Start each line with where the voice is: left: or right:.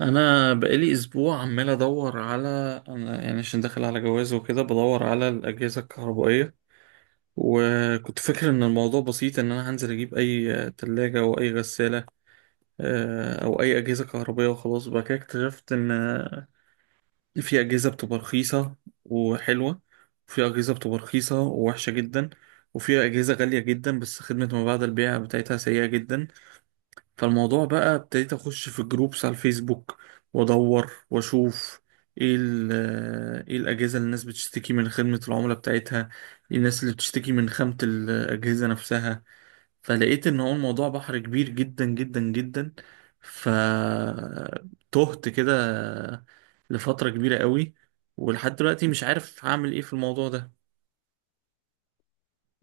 right: انا بقالي اسبوع عمال ادور على. انا يعني عشان داخل على جواز وكده بدور على الاجهزه الكهربائيه. وكنت فاكر ان الموضوع بسيط، ان انا هنزل اجيب اي تلاجة او اي غساله، او اي اجهزه كهربائيه وخلاص بقى كده. اكتشفت ان في اجهزه بتبقى رخيصه وحلوه، وفي اجهزه بتبقى رخيصه ووحشه جدا، وفي اجهزه غاليه جدا بس خدمه ما بعد البيع بتاعتها سيئه جدا. فالموضوع بقى ابتديت اخش في جروبس على الفيسبوك وادور واشوف ايه ال- آه، ايه الاجهزه اللي الناس بتشتكي من خدمه العملاء بتاعتها، إيه الناس اللي بتشتكي من خامه الاجهزه نفسها. فلقيت ان هو الموضوع بحر كبير جدا جدا جدا. فتهت كده لفتره كبيره قوي، ولحد دلوقتي مش عارف هعمل ايه في الموضوع ده.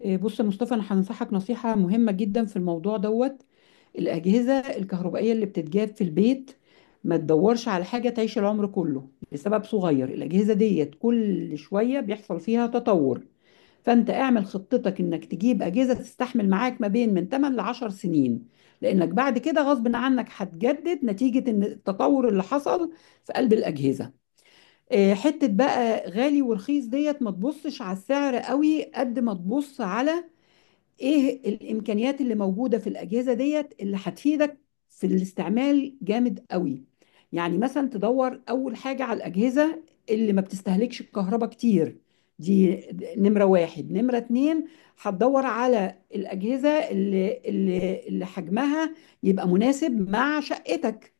left: إيه، بص يا مصطفى، انا هنصحك نصيحة مهمة جدا في الموضوع دوت. الأجهزة الكهربائية اللي بتتجاب في البيت، ما تدورش على حاجة تعيش العمر كله لسبب صغير. الأجهزة ديت كل شوية بيحصل فيها تطور، فأنت اعمل خطتك إنك تجيب أجهزة تستحمل معاك ما بين من 8 ل 10 سنين، لأنك بعد كده غصب عنك هتجدد نتيجة إن التطور اللي حصل في قلب الأجهزة. إيه، حتة بقى غالي ورخيص ديت، ما تبصش على السعر قوي قد ما تبص على ايه الامكانيات اللي موجوده في الاجهزه ديت اللي هتفيدك في الاستعمال جامد قوي. يعني مثلا تدور اول حاجه على الاجهزه اللي ما بتستهلكش الكهرباء كتير دي. نمره واحد. نمره اتنين، هتدور على الاجهزه اللي حجمها يبقى مناسب مع شقتك.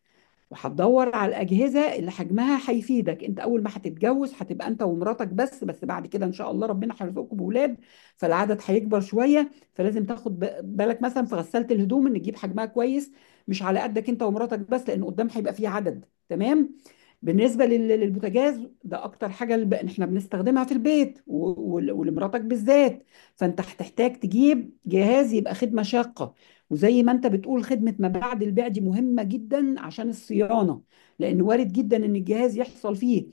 left: وهتدور على الأجهزة اللي حجمها هيفيدك. انت اول ما هتتجوز هتبقى انت ومراتك بس، بس بعد كده ان شاء الله ربنا هيرزقكم بأولاد، فالعدد هيكبر شوية، فلازم تاخد بالك مثلا في غسالة الهدوم ان تجيب حجمها كويس، مش على قدك انت ومراتك بس، لان قدام هيبقى فيه عدد. تمام. بالنسبة للبوتاجاز ده أكتر حاجة، إحنا بنستخدمها في البيت، ولمراتك بالذات. فأنت هتحتاج تجيب جهاز يبقى خدمة شاقة. وزي ما أنت بتقول، خدمة ما بعد البيع دي مهمة جدا عشان الصيانة، لأن وارد جدا إن الجهاز يحصل فيه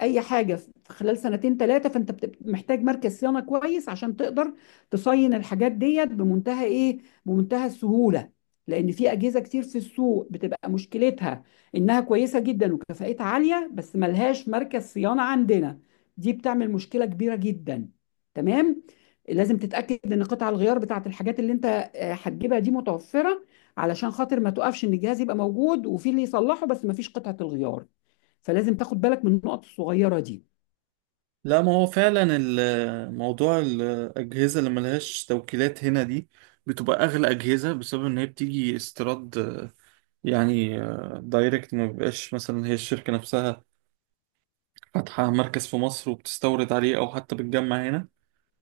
left: أي حاجة في خلال سنتين ثلاثة، فأنت بتبقى محتاج مركز صيانة كويس عشان تقدر تصين الحاجات ديت بمنتهى إيه، بمنتهى السهولة. لأن في أجهزة كتير في السوق بتبقى مشكلتها انها كويسه جدا وكفاءتها عاليه بس ملهاش مركز صيانه عندنا، دي بتعمل مشكله كبيره جدا. تمام. لازم تتاكد ان قطع الغيار بتاعت الحاجات اللي انت هتجيبها دي متوفره، علشان خاطر ما توقفش ان الجهاز يبقى موجود وفي اللي يصلحه بس ما فيش قطعه الغيار. فلازم تاخد بالك من النقط الصغيره دي.
right: لا، ما هو فعلا موضوع الأجهزة اللي ملهاش توكيلات هنا دي بتبقى أغلى أجهزة، بسبب إن هي بتيجي استيراد، يعني دايركت، ما بيبقاش مثلا هي الشركة نفسها فاتحة مركز في مصر وبتستورد عليه، أو حتى بتجمع هنا.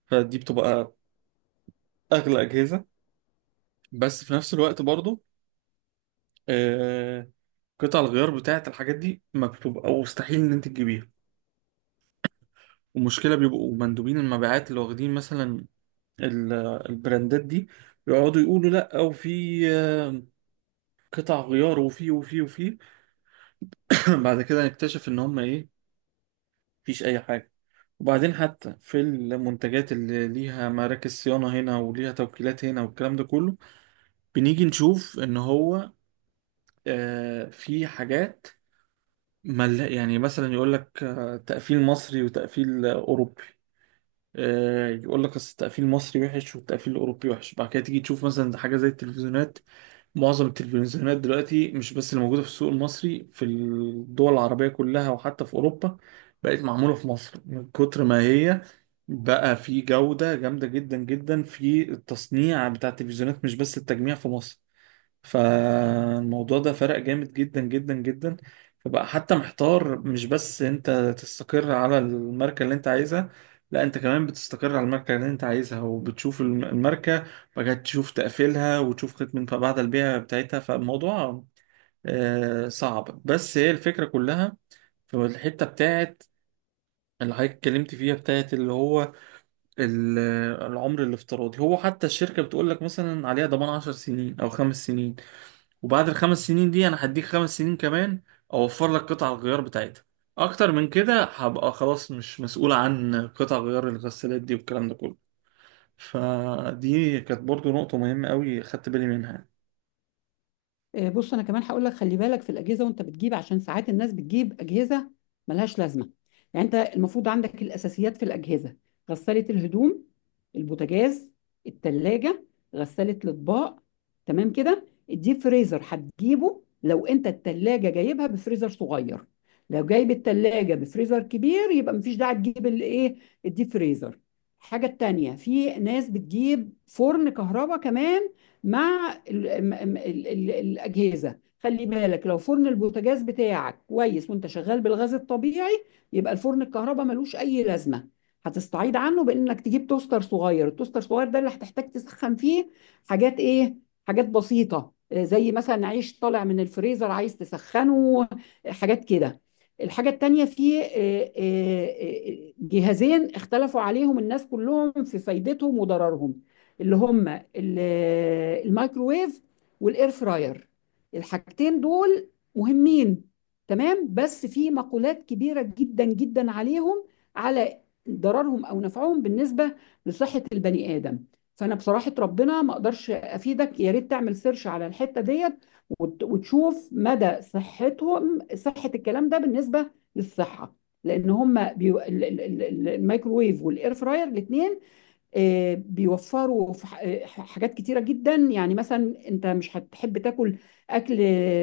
right: فدي بتبقى أغلى أجهزة. بس في نفس الوقت برضو، آه، قطع الغيار بتاعة الحاجات دي ما بتبقى مستحيل إن أنت تجيبيها. ومشكلة، بيبقوا مندوبين المبيعات اللي واخدين مثلا ال- البراندات دي يقعدوا يقولوا لا، وفي آه، قطع غيار، وفي. بعد كده نكتشف ان هم ايه؟ مفيش اي حاجه. وبعدين حتى في المنتجات اللي ليها مراكز صيانه هنا وليها توكيلات هنا والكلام ده كله، بنيجي نشوف ان هو في حاجات. يعني مثلا يقول لك تقفيل مصري وتقفيل اوروبي. يقول لك اصل التقفيل المصري وحش والتقفيل الاوروبي وحش. بعد كده تيجي تشوف مثلا حاجه زي التلفزيونات. معظم التلفزيونات دلوقتي، مش بس اللي موجوده في السوق المصري، في الدول العربيه كلها وحتى في اوروبا، بقت معموله في مصر. من كتر ما هي بقى في جوده جامده جدا جدا في التصنيع بتاع التلفزيونات، مش بس التجميع في مصر. فالموضوع ده فرق جامد جدا جدا جدا. فبقى حتى محتار. مش بس انت تستقر على الماركة اللي انت عايزها، لا، انت كمان بتستقر على الماركة اللي انت عايزها وبتشوف الماركة بقى، تشوف تقفيلها وتشوف خدمة ما بعد البيع بتاعتها. فالموضوع صعب، بس هي الفكرة كلها في الحتة بتاعت اللي حضرتك اتكلمت فيها، بتاعت اللي هو ال- العمر الافتراضي. هو حتى الشركة بتقول لك مثلا عليها ضمان 10 سنين او 5 سنين، وبعد الخمس سنين دي انا هديك 5 سنين كمان، اوفر لك قطع الغيار بتاعتها. اكتر من كده هبقى خلاص مش مسؤول عن قطع غيار الغسالات دي والكلام ده كله. فدي كانت برضو نقطة مهمة قوي خدت بالي منها يعني.
left: بص، انا كمان هقول لك خلي بالك في الاجهزه وانت بتجيب، عشان ساعات الناس بتجيب اجهزه ملهاش لازمه. يعني انت المفروض عندك الاساسيات في الاجهزه: غساله الهدوم، البوتاجاز، التلاجة، غساله الاطباق. تمام كده. الديب فريزر هتجيبه لو انت التلاجة جايبها بفريزر صغير. لو جايب التلاجة بفريزر كبير، يبقى مفيش داعي تجيب الايه، الديب فريزر. الحاجه التانيه، في ناس بتجيب فرن كهرباء كمان مع ال ال ال الأجهزة. خلي بالك لو فرن البوتاجاز بتاعك كويس وانت شغال بالغاز الطبيعي، يبقى الفرن الكهرباء ملوش أي لازمة. هتستعيض عنه بإنك تجيب توستر صغير. التوستر الصغير ده اللي هتحتاج تسخن فيه حاجات إيه، حاجات بسيطة زي مثلا عيش طالع من الفريزر عايز تسخنه، حاجات كده. الحاجة التانية، في جهازين اختلفوا عليهم الناس كلهم في فايدتهم وضررهم، اللي هم ال- الميكروويف والاير فراير. الحاجتين دول مهمين، تمام، بس في مقولات كبيرة جدا جدا عليهم، على ضررهم او نفعهم بالنسبة لصحة البني آدم. فانا بصراحة ربنا ما اقدرش افيدك، يا ريت تعمل سيرش على الحتة ديت، وتشوف مدى صحتهم، صحة الكلام ده بالنسبة للصحة، لان هم بيو... ال- ال- ال- الميكروويف والاير فراير الاثنين بيوفروا في حاجات كتيرة جدا. يعني مثلا انت مش هتحب تاكل اكل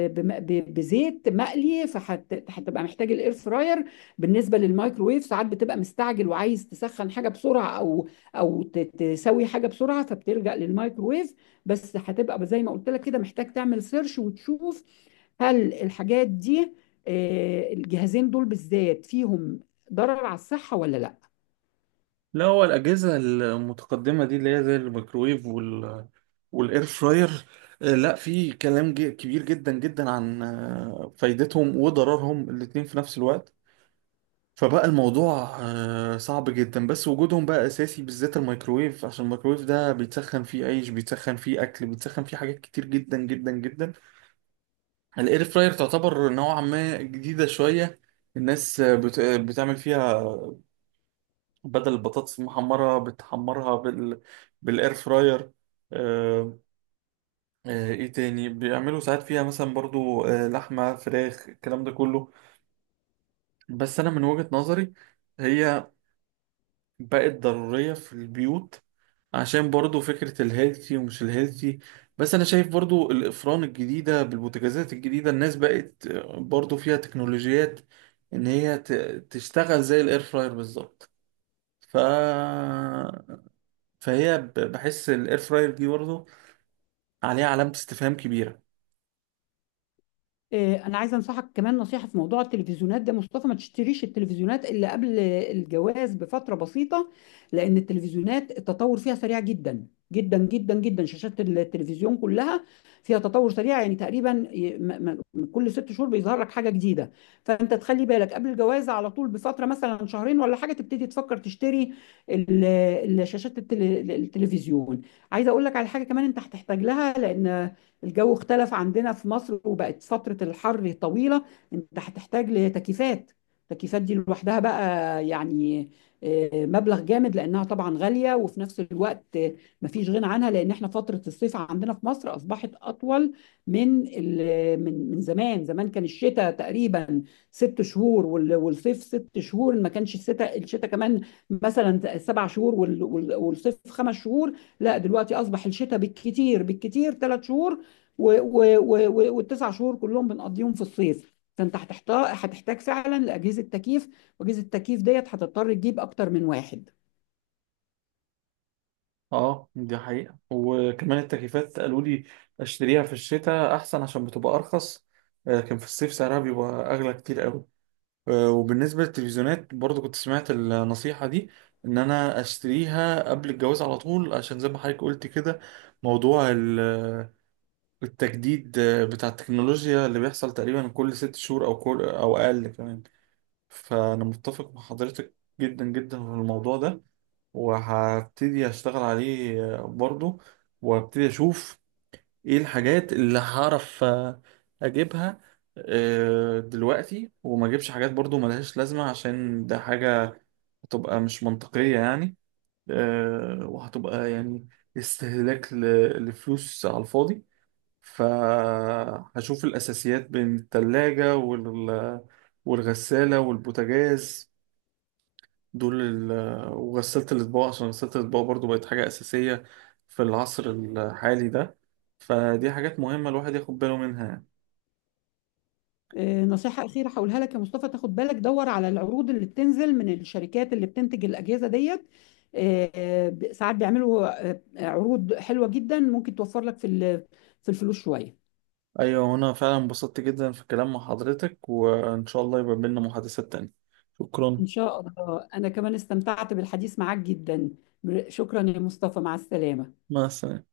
left: بزيت مقلي، فهتبقى محتاج الاير فراير. بالنسبة للمايكرويف، ساعات بتبقى مستعجل وعايز تسخن حاجة بسرعة او او تسوي حاجة بسرعة، فبتلجأ للمايكرويف. بس هتبقى زي ما قلت لك كده، محتاج تعمل سيرش وتشوف هل الحاجات دي، الجهازين دول بالذات، فيهم ضرر على الصحة ولا لا.
right: لا، هو الأجهزة المتقدمة دي اللي هي زي الميكرويف والإير فراير، لا، في كلام كبير جدا جدا عن فايدتهم وضررهم الاتنين في نفس الوقت. فبقى الموضوع صعب جدا. بس وجودهم بقى اساسي، بالذات الميكروويف، عشان الميكروويف ده بيتسخن فيه عيش، بيتسخن فيه اكل، بيتسخن فيه حاجات كتير جدا جدا جدا. الاير فراير تعتبر نوعا ما جديده شويه. الناس آه، بت... آه، بتعمل فيها، بدل البطاطس المحمره بتحمرها بالاير فراير. آه، ايه تاني بيعملوا ساعات فيها مثلا برضو لحمه فراخ الكلام ده كله. بس انا من وجهة نظري هي بقت ضرورية في البيوت، عشان برضو فكرة الهيلثي ومش الهيلثي. بس أنا شايف برضو الأفران الجديدة بالبوتاجازات الجديدة، الناس بقت برضو فيها تكنولوجيات إن هي تشتغل زي الإير فراير بالظبط. ف... فهي، بحس الإير فراير دي برضو عليها علامة استفهام كبيرة.
left: إيه، انا عايزه انصحك كمان نصيحه في موضوع التلفزيونات ده، مصطفى. ما تشتريش التلفزيونات الا قبل الجواز بفتره بسيطه، لان التلفزيونات التطور فيها سريع جدا جدا جدا جدا. شاشات التلفزيون كلها فيها تطور سريع، يعني تقريبا كل ست شهور بيظهر لك حاجه جديده. فانت تخلي بالك قبل الجواز على طول بفتره مثلا شهرين ولا حاجه تبتدي تفكر تشتري ال- الشاشات، التلفزيون. عايزه اقول لك على حاجه كمان انت هتحتاج لها، لان الجو اختلف عندنا في مصر وبقت فترة الحر طويلة. انت هتحتاج لتكييفات. التكييفات دي لوحدها بقى يعني مبلغ جامد، لانها طبعا غالية، وفي نفس الوقت مفيش غنى عنها، لان احنا فترة الصيف عندنا في مصر اصبحت اطول من من زمان. زمان كان الشتاء تقريبا ست شهور والصيف ست شهور. ما كانش الشتاء كمان مثلا سبع شهور والصيف خمس شهور. لا، دلوقتي اصبح الشتاء بالكتير بالكتير ثلاث شهور، و و و و والتسع شهور كلهم بنقضيهم في الصيف. فانت هتحتاج فعلا لاجهزه تكييف، واجهزه التكييف ديت هتضطر تجيب اكتر من واحد.
right: اه، دي حقيقة. وكمان التكييفات قالوا لي اشتريها في الشتاء أحسن عشان بتبقى أرخص. كان في الصيف سعرها بيبقى أغلى كتير أوي. وبالنسبة للتلفزيونات برضو كنت سمعت النصيحة دي، إن أنا أشتريها قبل الجواز على طول، عشان زي ما حضرتك قلت كده، موضوع التجديد بتاع التكنولوجيا اللي بيحصل تقريبا كل 6 شهور أو كل أو أقل كمان. فأنا متفق مع حضرتك جدا جدا في الموضوع ده، وهبتدي أشتغل عليه برضو. وابتدي أشوف ايه الحاجات اللي هعرف اجيبها دلوقتي، وما اجيبش حاجات برضو ملهاش لازمة، عشان ده حاجة هتبقى مش منطقية يعني. وهتبقى يعني استهلاك لفلوس على الفاضي. فهشوف الأساسيات بين التلاجة والغسالة والبوتاجاز دول، وغسالة الأطباق، عشان غسالة الأطباق برضو بقت حاجة أساسية في العصر الحالي ده. فدي حاجات مهمة الواحد ياخد باله منها يعني.
left: نصيحه اخيره هقولها لك يا مصطفى، تاخد بالك دور على العروض اللي بتنزل من الشركات اللي بتنتج الاجهزه ديت. ساعات بيعملوا عروض حلوه جدا، ممكن توفر لك في في الفلوس شويه.
right: ايوه، وانا فعلا انبسطت جدا في الكلام مع حضرتك، وان شاء الله يبقى بينا محادثات تانية. شكرا.
left: ان شاء الله، انا كمان استمتعت بالحديث معاك جدا. شكرا يا مصطفى، مع السلامه.
right: مع السلامة.